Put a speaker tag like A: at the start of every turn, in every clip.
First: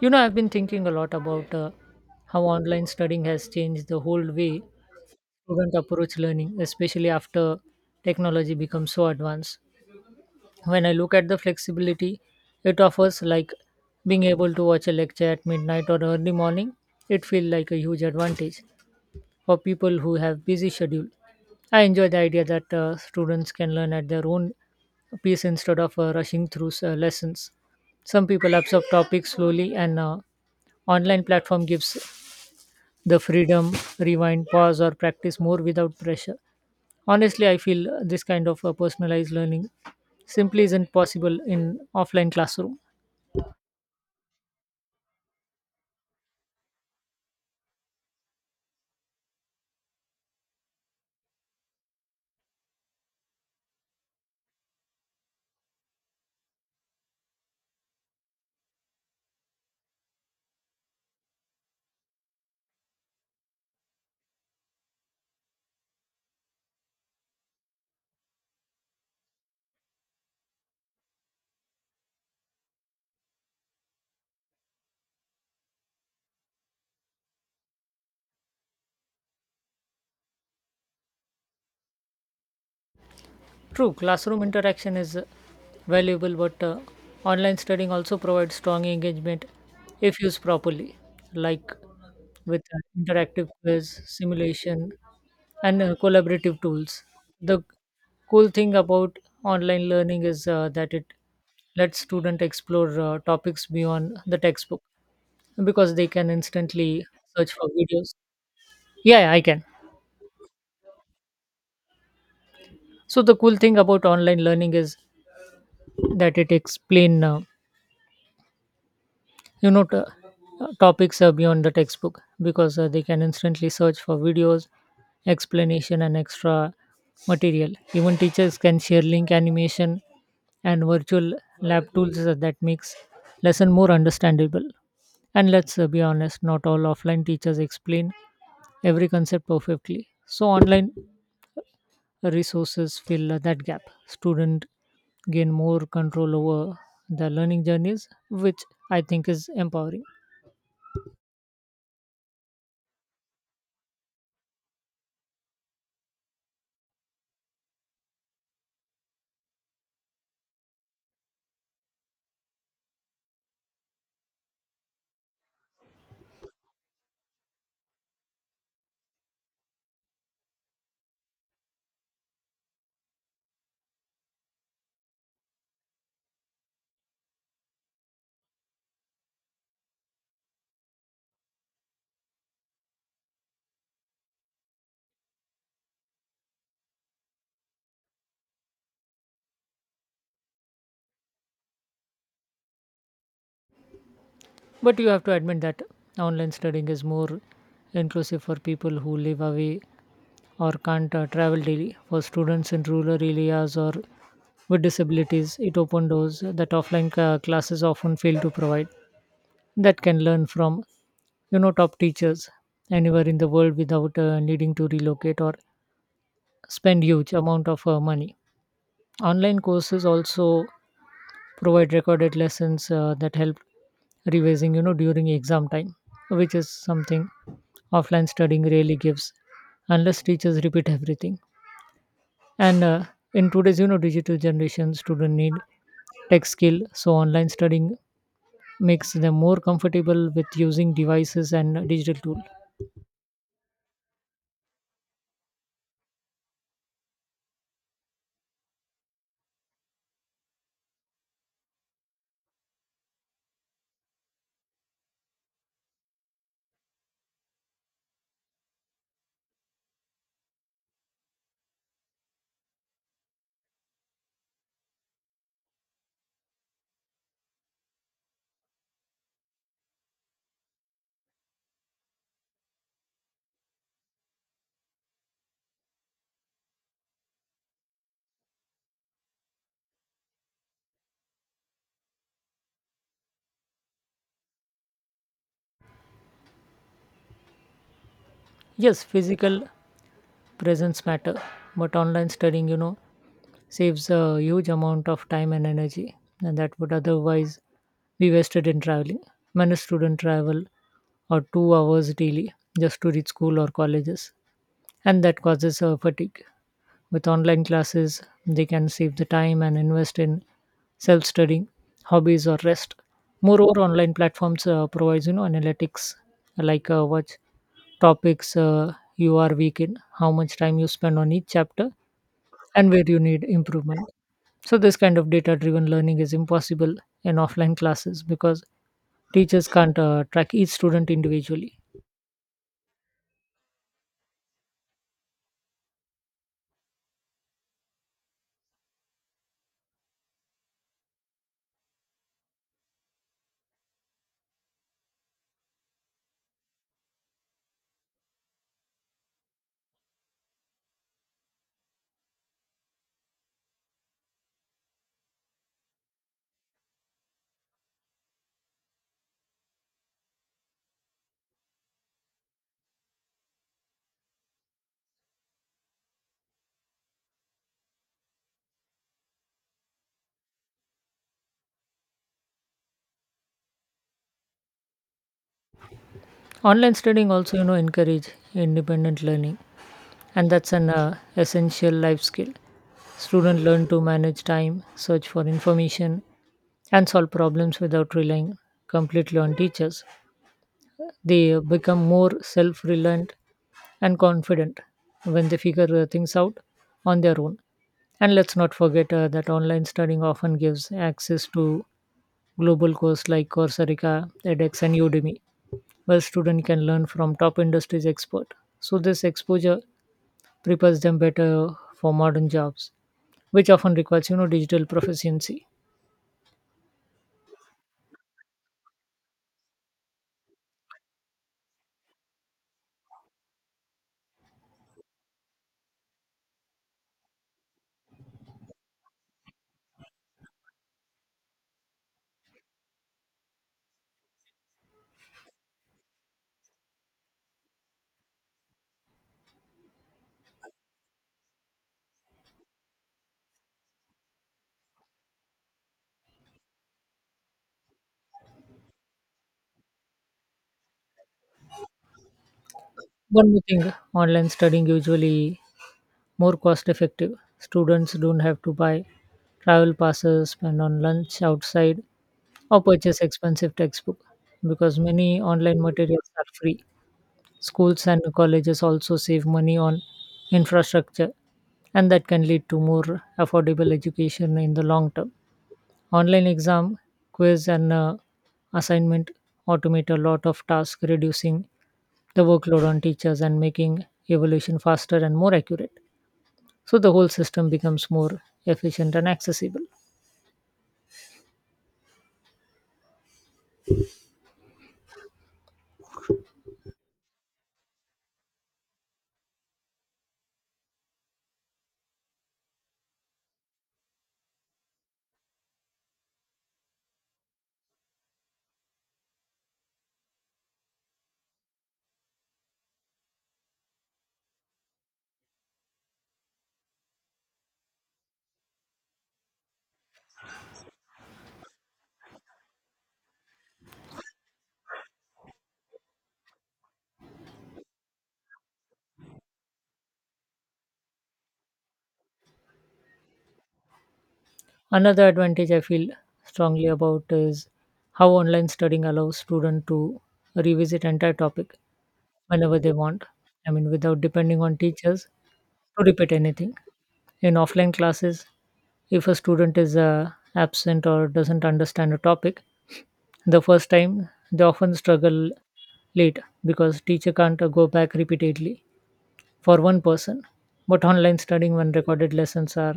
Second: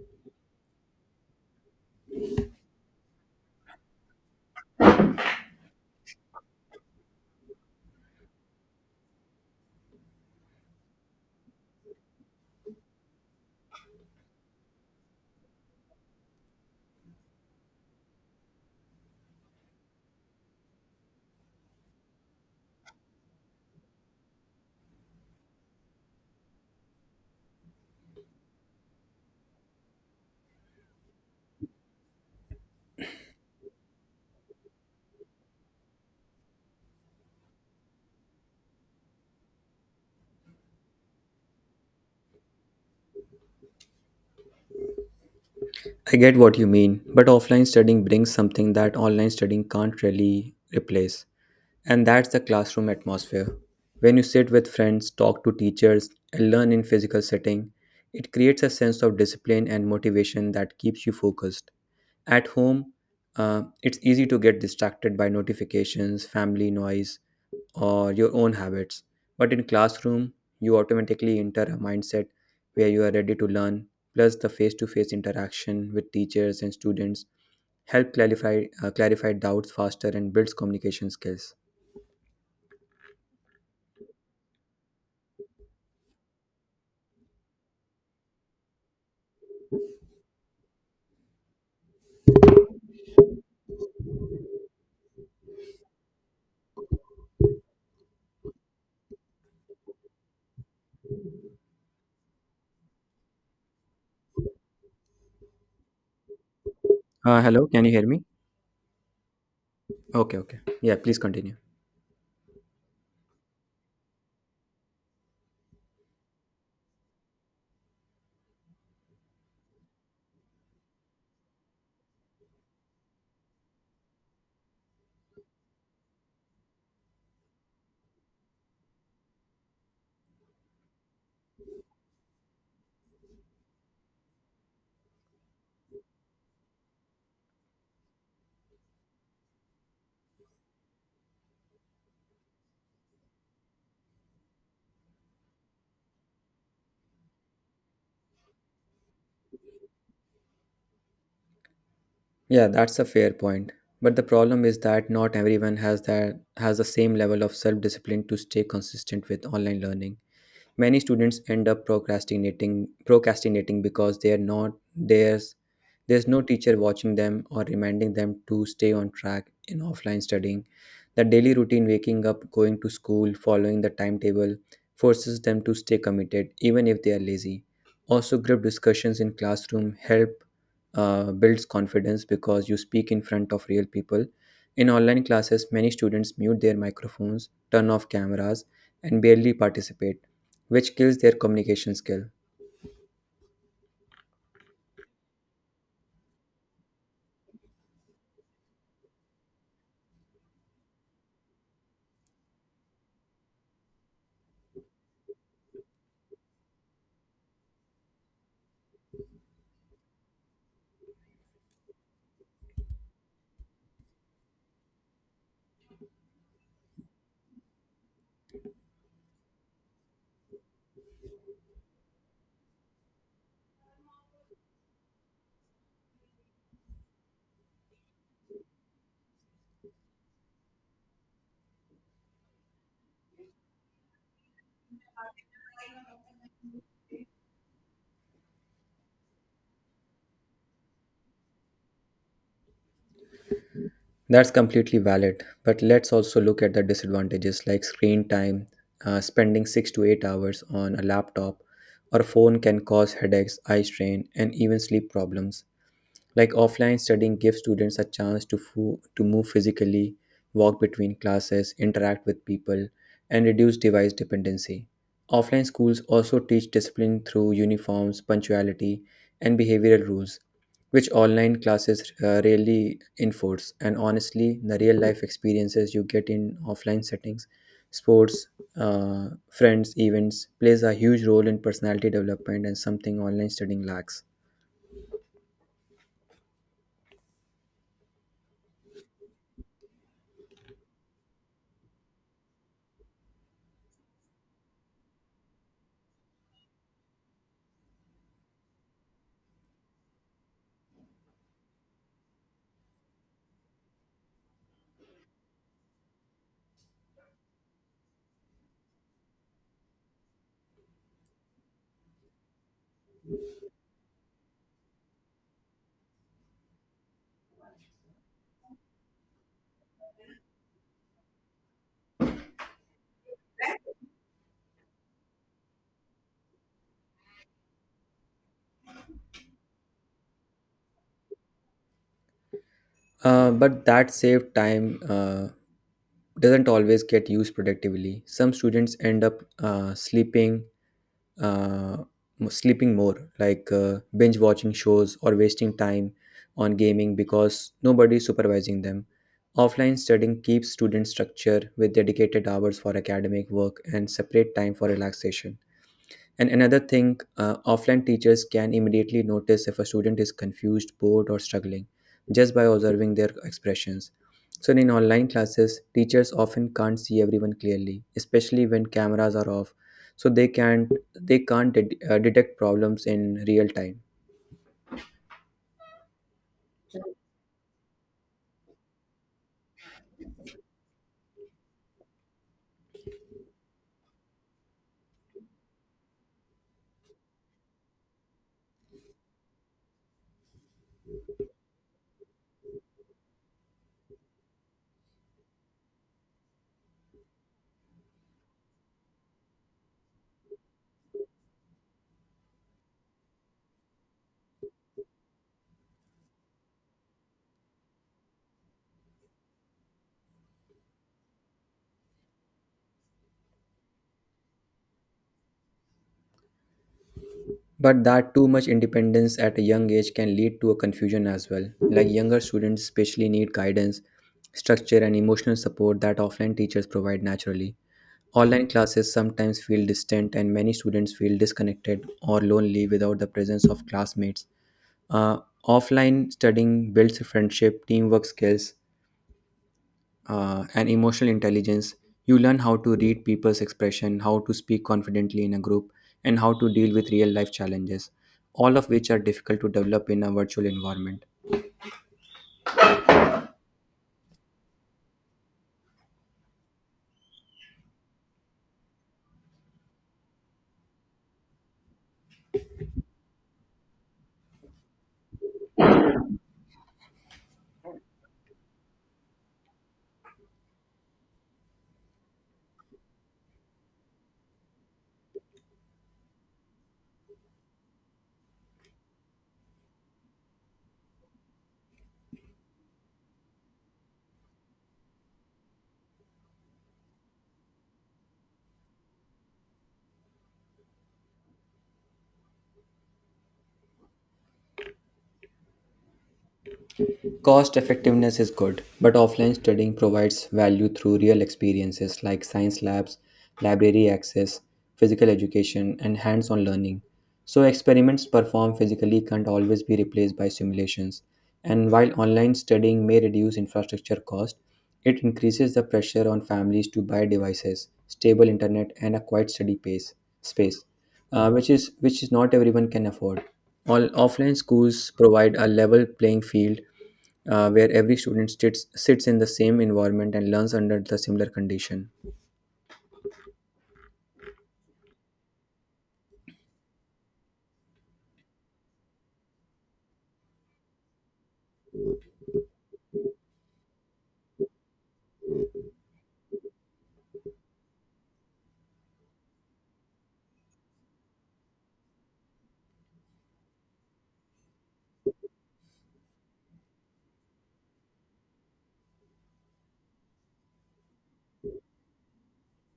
A: You know, I've been thinking a lot about how online studying has changed the whole way students approach learning, especially after technology becomes so advanced. When I look at the flexibility it offers, like being able to watch a lecture at midnight or early morning, it feels like a huge advantage for people who have busy schedule. I enjoy the idea that students can learn at their own pace instead of rushing through lessons. Some people absorb topics slowly, and online platform gives the freedom rewind, pause, or practice more without pressure. Honestly, I feel this kind of personalized learning simply isn't possible in offline classroom.
B: I get what you mean, but offline studying brings something that online studying can't really replace, and that's the classroom atmosphere. When you sit with friends, talk to teachers, and learn in physical setting, it creates a sense of discipline and motivation that keeps you focused. At home, it's easy to get distracted by notifications, family noise, or your own habits. But in classroom, you automatically enter a mindset where you are ready to learn, plus the face-to-face interaction with teachers and students help clarify doubts faster and builds communication skills.
A: True, classroom interaction is valuable, but online studying also provides strong engagement if used properly, like with interactive quiz, simulation, and collaborative tools. The cool thing about online learning is that it lets students explore topics beyond the textbook because they can instantly search
B: Hello,
A: for
B: can you hear
A: videos.
B: me?
A: Yeah, yeah, I can.
B: Okay, okay. Yeah, please continue.
A: So the cool thing about online learning is that it explain you know t- topics are beyond the textbook because they can instantly search for videos explanation and extra material, even teachers can share link animation and virtual lab tools that makes lesson more understandable. And let's be honest, not all offline teachers explain every concept perfectly, so online resources fill that gap. Student gain more control over the learning journeys, which I think is empowering.
B: Yeah, that's a fair point. But the problem is that not everyone has the same level of self-discipline to stay consistent with online learning. Many students end up procrastinating because they are not theirs there's no teacher watching them or reminding them to stay on track in offline studying. The daily routine, waking up, going to school, following the timetable, forces them to stay committed even if they are lazy. Also, group discussions in classroom help builds confidence because you speak in front of real people. In online classes, many students mute their microphones, turn off cameras, and barely participate, which kills their communication skill.
A: But you have to admit that online studying is more inclusive for people who live away or can't travel daily. For students in rural areas or with disabilities, it opened doors that offline classes often fail to provide. That can learn from, you know, top teachers anywhere in the world without needing to relocate or spend huge amount of money. Online courses also provide recorded lessons that help revising, you know, during exam time, which is something offline studying really gives unless teachers repeat everything. And in today's, you know, digital generation, students need tech skill, so online studying makes them more comfortable with using devices and digital tool.
B: That's completely valid, but let's also look at the disadvantages like screen time. Spending 6 to 8 hours on a laptop or phone can cause headaches, eye strain, and even sleep problems. Like offline studying gives students a chance to to move physically, walk between classes, interact with people, and reduce device dependency. Offline schools also teach discipline through uniforms, punctuality, and behavioral rules, which online classes rarely enforce. And honestly, the real life experiences you get in offline settings, sports, uh, friends, events, plays a huge role in personality development and something online studying lacks.
A: Yes, physical presence matter, but online studying, you know, saves a huge amount of time and energy, and that would otherwise be wasted in traveling. Many students travel or 2 hours daily just to reach school or colleges, and that causes fatigue. With online classes, they can save the time and invest in self studying, hobbies, or rest. Moreover, online platforms provides, you know, analytics, like what topics you are weak in, how much time you spend on each chapter, and where you need improvement. So this kind of data-driven learning is impossible in offline classes because teachers can't track each student individually.
B: But that saved time doesn't always get used productively. Some students end up sleeping, uh, sleeping more, like binge watching shows or wasting time on gaming because nobody's supervising them. Offline studying keeps students structure with dedicated hours for academic work and separate time for relaxation. And another thing, offline teachers can immediately notice if a student is confused, bored, or struggling just by observing their expressions. So, in online classes, teachers often can't see everyone clearly, especially when cameras are off. So they can't det- detect problems in real time.
A: Online studying also, you know, encourage independent learning, and that's an essential life skill. Students learn to manage time, search for information, and solve problems without relying completely on teachers. They become more self reliant and confident when they figure things out on their own. And let's not forget that online studying often gives access to global courses like Coursera, edX, and Udemy, where students can learn from top industries expert. So this exposure prepares them better for modern jobs, which often requires, you know, digital proficiency.
B: But that too much independence at a young age can lead to a confusion as well. Like younger students especially need guidance, structure, and emotional support that offline teachers provide naturally. Online classes sometimes feel distant, and many students feel disconnected or lonely without the presence of classmates. Uh, Offline studying builds friendship, teamwork skills, and emotional intelligence. You learn how to read people's expression, how to speak confidently in a group, and how to deal with real life challenges, all of which are difficult to develop in a virtual environment.
A: One more thing, online studying usually more cost effective. Students don't have to buy travel passes, spend on lunch outside, or purchase expensive textbook because many online materials are free. Schools and colleges also save money on infrastructure, and that can lead to more affordable education in the long term. Online exam, quiz, and assignment automate a lot of tasks, reducing the workload on teachers and making evaluation faster and more accurate, so the whole system becomes more efficient and accessible.
B: Cost effectiveness is good, but offline studying provides value through real experiences like science labs, library access, physical education, and hands on learning. So, experiments performed physically can't always be replaced by simulations. And while online studying may reduce infrastructure cost, it increases the pressure on families to buy devices, stable internet, and a quiet space, which is not everyone can afford. All offline schools provide a level playing field where every student sits in the same environment and learns under the similar condition.
A: Another advantage I feel strongly about is how online studying allows students to revisit entire topic whenever they want. I mean, without depending on teachers to repeat anything. In offline classes, if a student is absent or doesn't understand a topic the first time, they often struggle late because teacher can't go back repeatedly for one person, but online studying when recorded lessons are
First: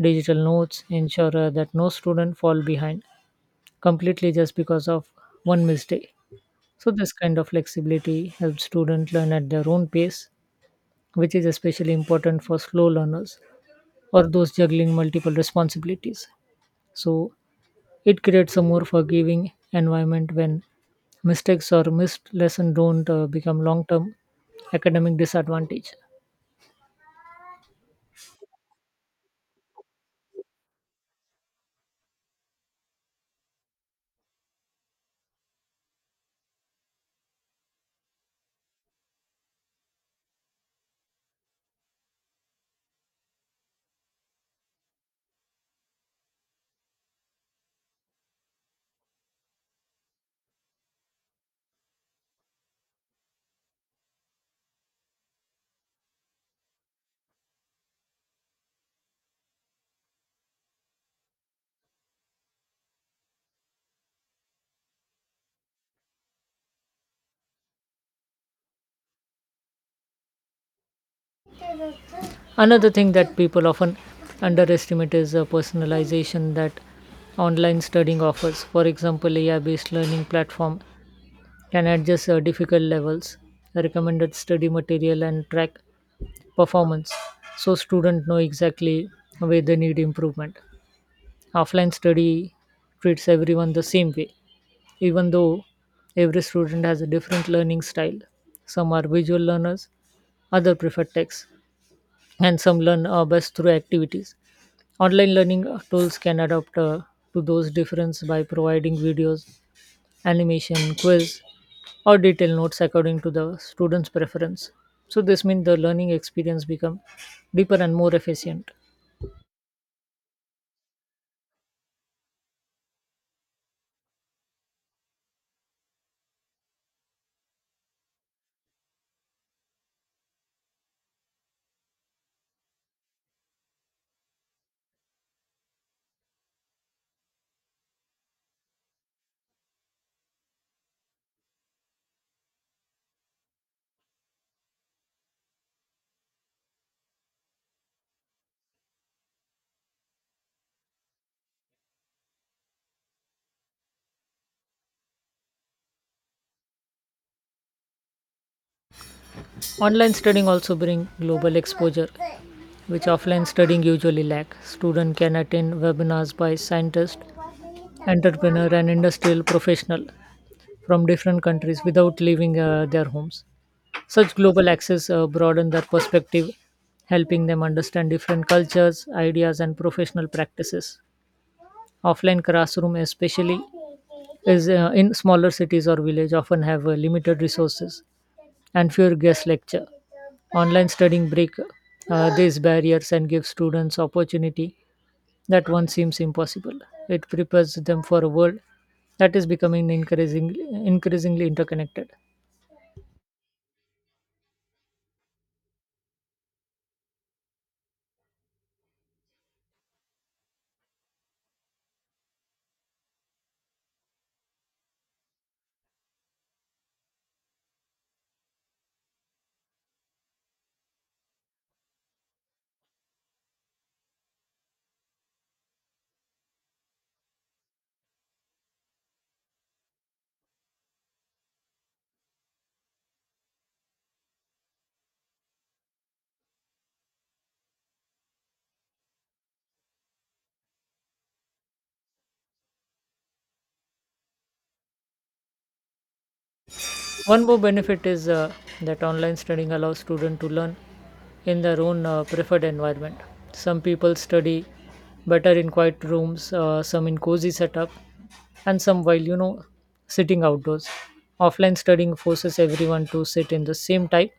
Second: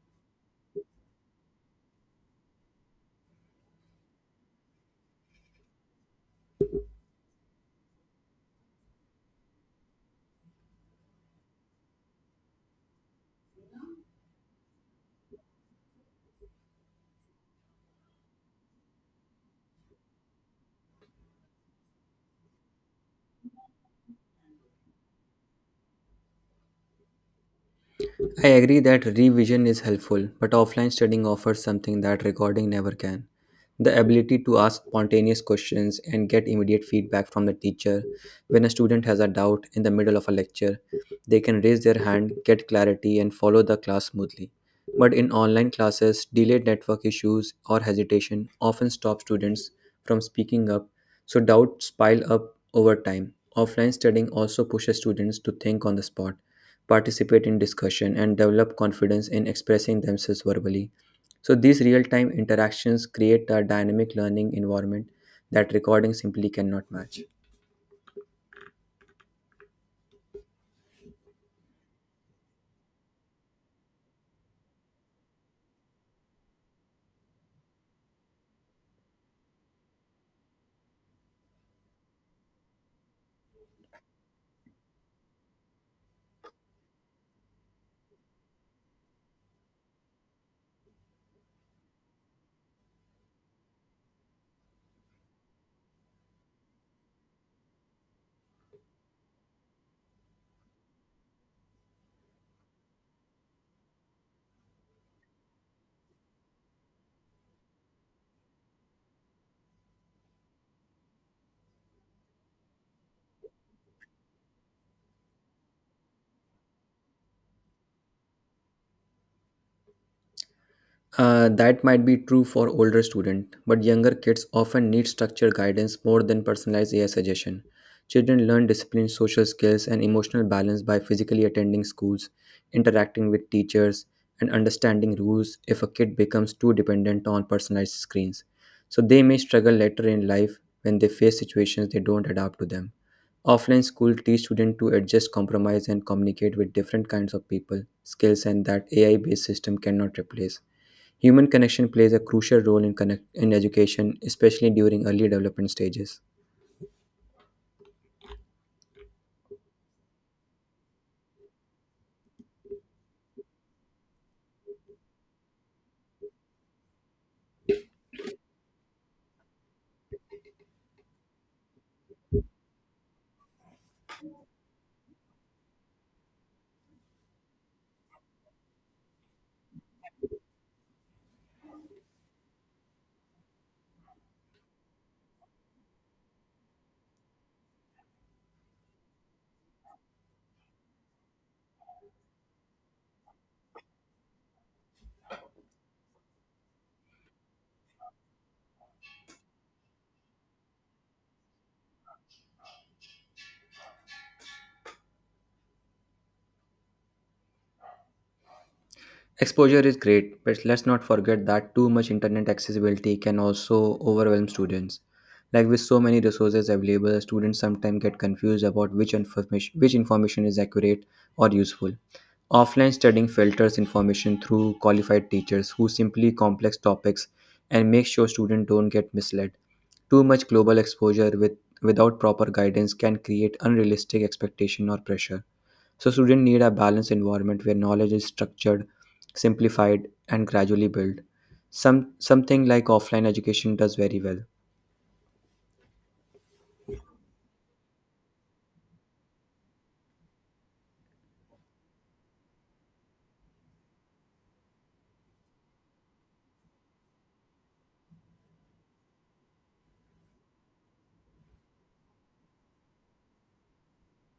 A: digital notes ensure that no student fall behind completely just because of one mistake. So this kind of flexibility helps students learn at their own pace, which is especially important for slow learners or those juggling multiple responsibilities. So it creates a more forgiving environment when mistakes or missed lesson don't become long-term academic disadvantage.
B: I agree that revision is helpful, but offline studying offers something that recording never can. The ability to ask spontaneous questions and get immediate feedback from the teacher. When a student has a doubt in the middle of a lecture, they can raise their hand, get clarity, and follow the class smoothly. But in online classes, delayed network issues or hesitation often stop students from speaking up, so doubts pile up over time. Offline studying also pushes students to think on the spot participate in discussion, and develop confidence in expressing themselves verbally. So these real-time interactions create a dynamic learning environment that recording simply cannot match.
A: Another thing that people often underestimate is the personalization that online studying offers. For example, AI based learning platform can adjust difficult levels, recommended study material, and track performance so students know exactly where they need improvement. Offline study treats everyone the same way, even though every student has a different learning style. Some are visual learners, others prefer text, and some learn best through activities. Online learning tools can adapt to those differences by providing videos, animation, quiz, or detailed notes according to the student's preference. So this means the learning experience become deeper and more efficient.
B: That might be true for older students, but younger kids often need structured guidance more than personalized AI suggestion. Children learn discipline, social skills, and emotional balance by physically attending schools, interacting with teachers, and understanding rules if a kid becomes too dependent on personalized screens. So they may struggle later in life when they face situations they don't adapt to them. Offline school teach students to adjust, compromise, and communicate with different kinds of people, skills, and that AI based system cannot replace. Human connection plays a crucial role in education, especially during early development stages.
A: Online studying also bring global exposure, which offline studying usually lack. Student can attend webinars by scientists, entrepreneur, and industrial professional from different countries without leaving their homes. Such global access broaden their perspective, helping them understand different cultures, ideas, and professional practices. Offline classroom, especially, is in smaller cities or village, often have limited resources and fewer guest lecture. Online studying break these barriers and give students opportunity that once seems impossible. It prepares them for a world that is becoming increasingly interconnected.
B: Exposure is great, but let's not forget that too much internet accessibility can also overwhelm students. Like with so many resources available, students sometimes get confused about which information is accurate or useful. Offline studying filters information through qualified teachers who simply complex topics and make sure students don't get misled. Too much global exposure with without proper guidance can create unrealistic expectation or pressure so students need a balanced environment where knowledge is structured, simplified, and gradually built. Something like offline education does very well.
A: One more benefit is that online studying allows students to learn in their own preferred environment. Some people study better in quiet rooms, some in cozy setup, and some while, you know, sitting outdoors. Offline studying forces everyone to sit in the same type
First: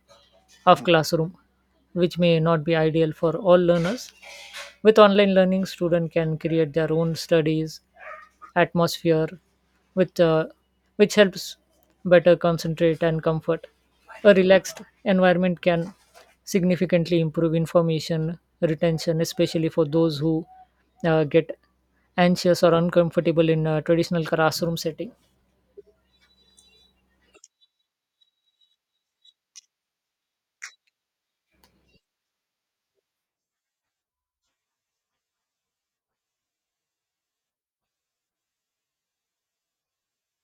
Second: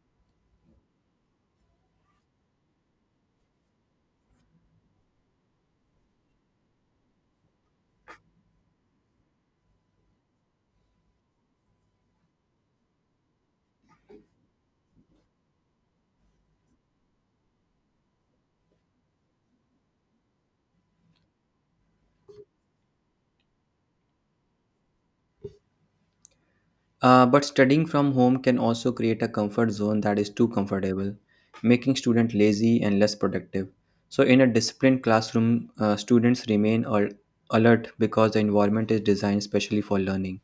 A: of classroom, which may not be ideal for all learners. With online learning, student can create their own studies atmosphere, with which helps better concentrate and comfort. A relaxed environment can significantly improve information retention, especially for those who get anxious or uncomfortable in a traditional classroom setting.
B: But studying from home can also create a comfort zone that is too comfortable, making students lazy and less productive. So in a disciplined classroom, students alert because the environment is designed specially for learning.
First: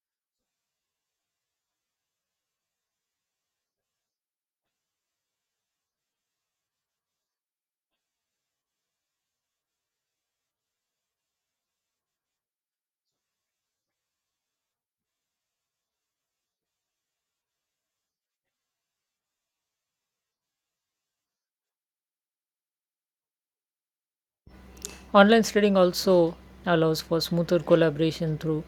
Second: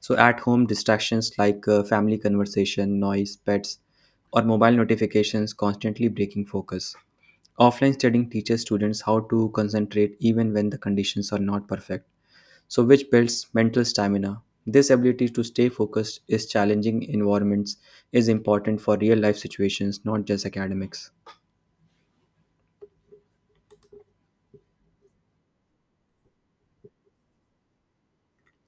B: So at home, distractions like family conversation, noise, pets, or mobile notifications constantly breaking focus. Offline studying teaches students how to concentrate even when the conditions are not perfect, so which builds mental stamina. This ability to stay focused in challenging environments is important for real life situations, not just academics.
A: Online studying also allows for smoother collaboration through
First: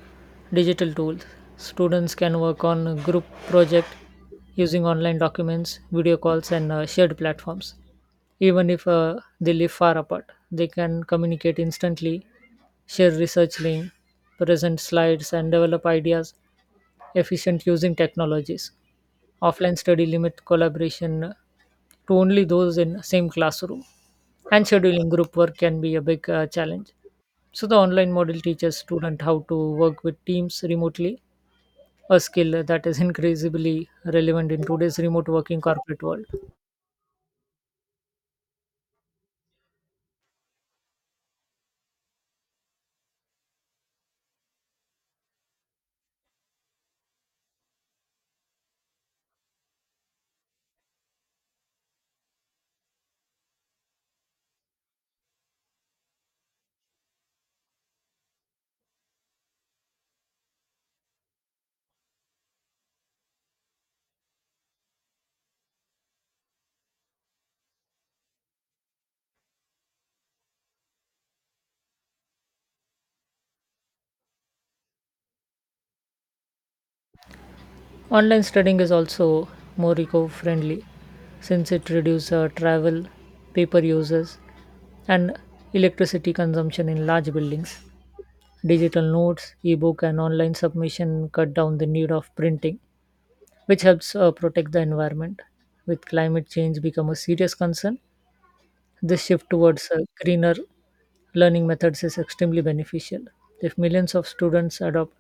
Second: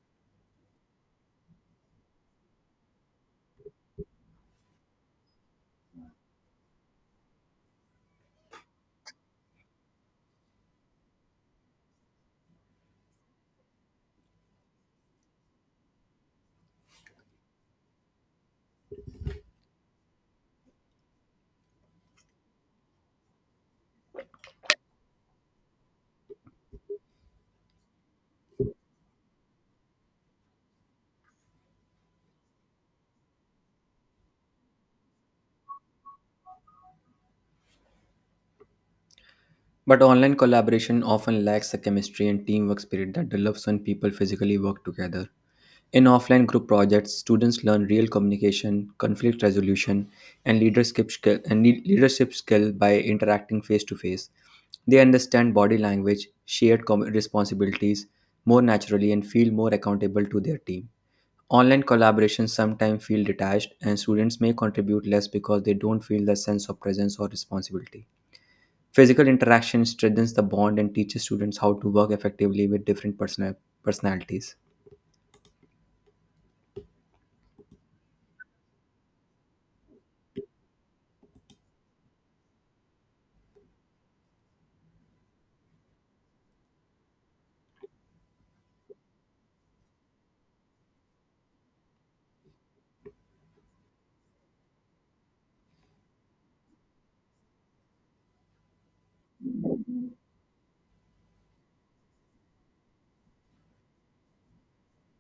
A: digital tools. Students can work on a group project using online documents, video calls, and shared platforms. Even if they live far apart, they can communicate instantly, share research link, present slides, and develop ideas efficient using technologies. Offline study limit collaboration to only those in same classroom, and scheduling group work can be a big challenge. So the online model teaches student how to work with teams remotely, a skill that is increasingly relevant in today's remote working corporate world.
B: But online collaboration often lacks the chemistry and teamwork spirit that develops when people physically work together. In offline group projects, students learn real communication, conflict resolution, and leadership skill, and le- leadership skill by interacting face to face. They understand body language, shared responsibilities more naturally, and feel more accountable to their team. Online collaborations sometimes feel detached, and students may contribute less because they don't feel the sense of presence or responsibility. Physical interaction strengthens the bond and teaches students how to work effectively with different personalities.
A: Online studying is also more eco-friendly since it reduces travel, paper uses, and electricity consumption in large buildings. Digital notes, ebook, and online submission cut down the need of printing, which helps protect the environment. With climate change become a serious concern, this shift towards greener learning methods is extremely beneficial. If millions of students adopt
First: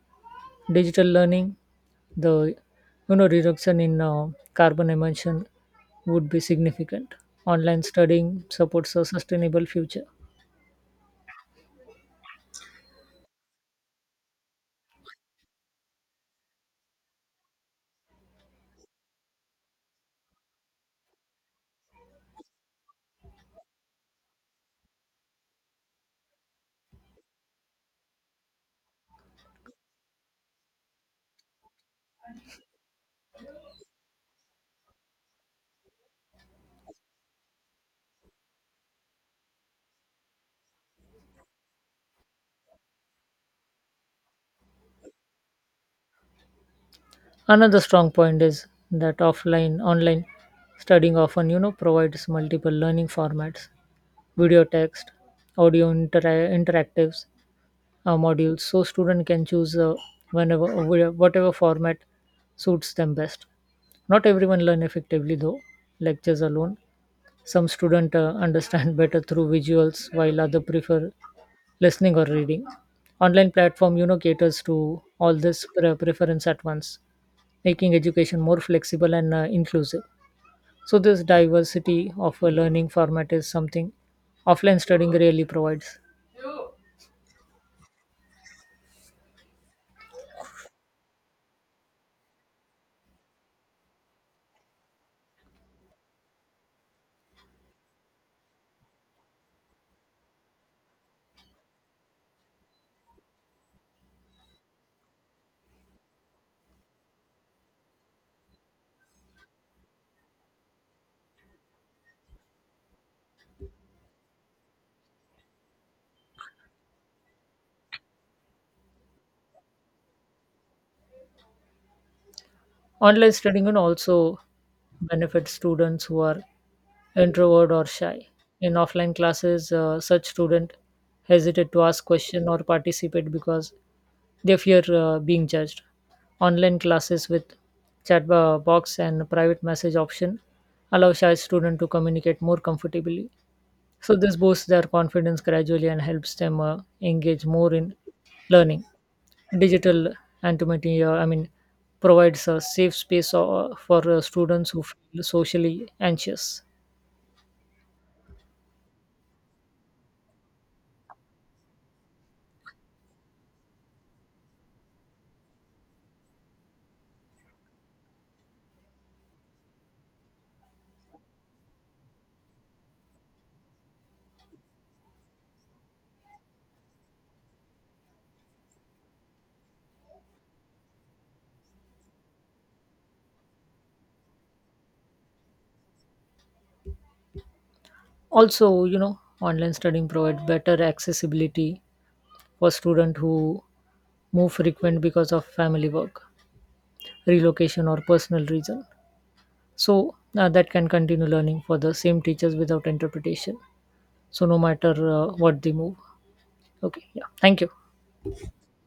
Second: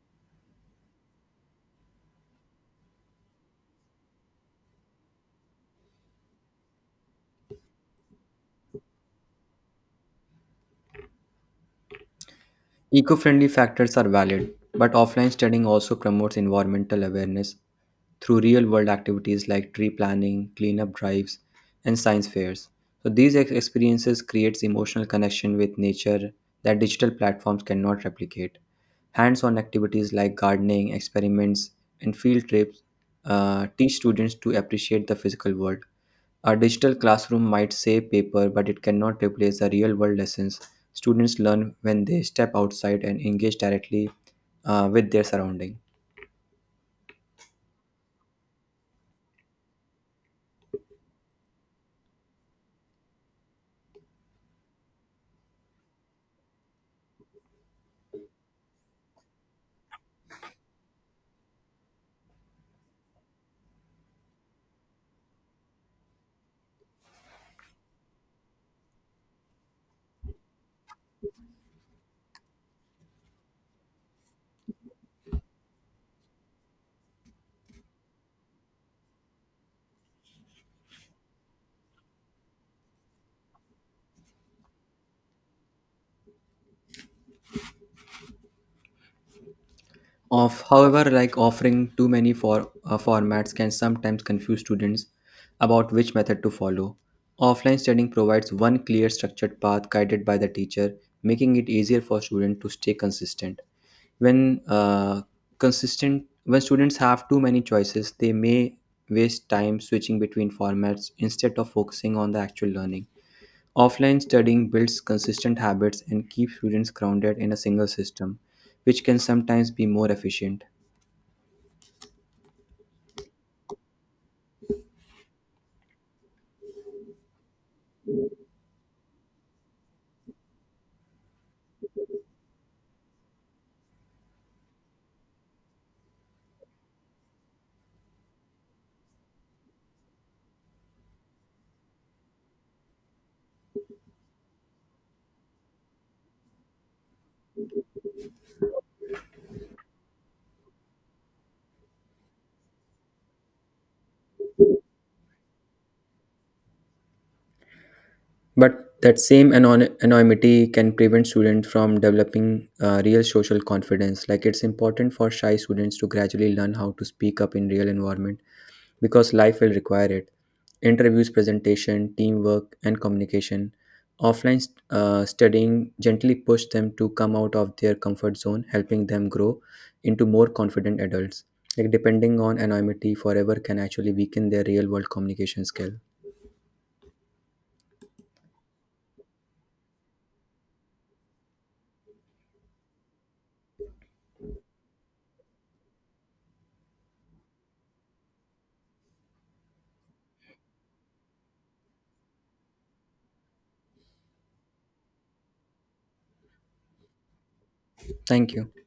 A: digital learning, the, you know, reduction in carbon emission would be significant. Online studying supports a sustainable future.
B: Eco-friendly factors are valid, but offline studying also promotes environmental awareness through real-world activities like tree planting, cleanup drives, and science fairs. So these experiences creates emotional connection with nature that digital platforms cannot replicate. Hands-on activities like gardening, experiments, and field trips teach students to appreciate the physical world. A digital classroom might save paper, but it cannot replace the real world lessons students learn when they step outside and engage directly with their surrounding.
A: Another strong point is that offline online studying often, you know, provides multiple learning formats, video text, audio interactives modules, so student can choose whatever format suits them best. Not everyone learn effectively though lectures alone. Some student understand better through visuals while other prefer listening or reading. Online platform, you know, caters to all this preference at once, making education more flexible and inclusive, so this diversity of a learning format is something offline studying really provides.
B: Of however, like offering too many formats can sometimes confuse students about which method to follow. Offline studying provides one clear structured path guided by the teacher, making it easier for students to stay consistent. When uh, when students have too many choices, they may waste time switching between formats instead of focusing on the actual learning. Offline studying builds consistent habits and keeps students grounded in a single system, which can sometimes be more efficient.
A: Online studying can also benefit students who are introvert or shy. In offline classes, such student hesitate to ask question or participate because they fear being judged. Online classes with chat box and private message option allow shy student to communicate more comfortably. So this boosts their confidence gradually and helps them engage more in learning. Digital anonymity, provides a safe space for students who feel socially anxious.
B: But that same anonymity can prevent students from developing real social confidence. Like it's important for shy students to gradually learn how to speak up in real environment because life will require it. Interviews, presentation, teamwork, and communication. Offline studying gently pushed them to come out of their comfort zone, helping them grow into more confident adults. Like depending on anonymity forever can actually weaken their real world communication skill.
A: Also, you know, online studying provides better accessibility for students who move frequent because of family work, relocation, or personal reason. So that can continue learning for the same teachers without interpretation. So no matter what they move. Okay, yeah. Thank you.
B: Thank you.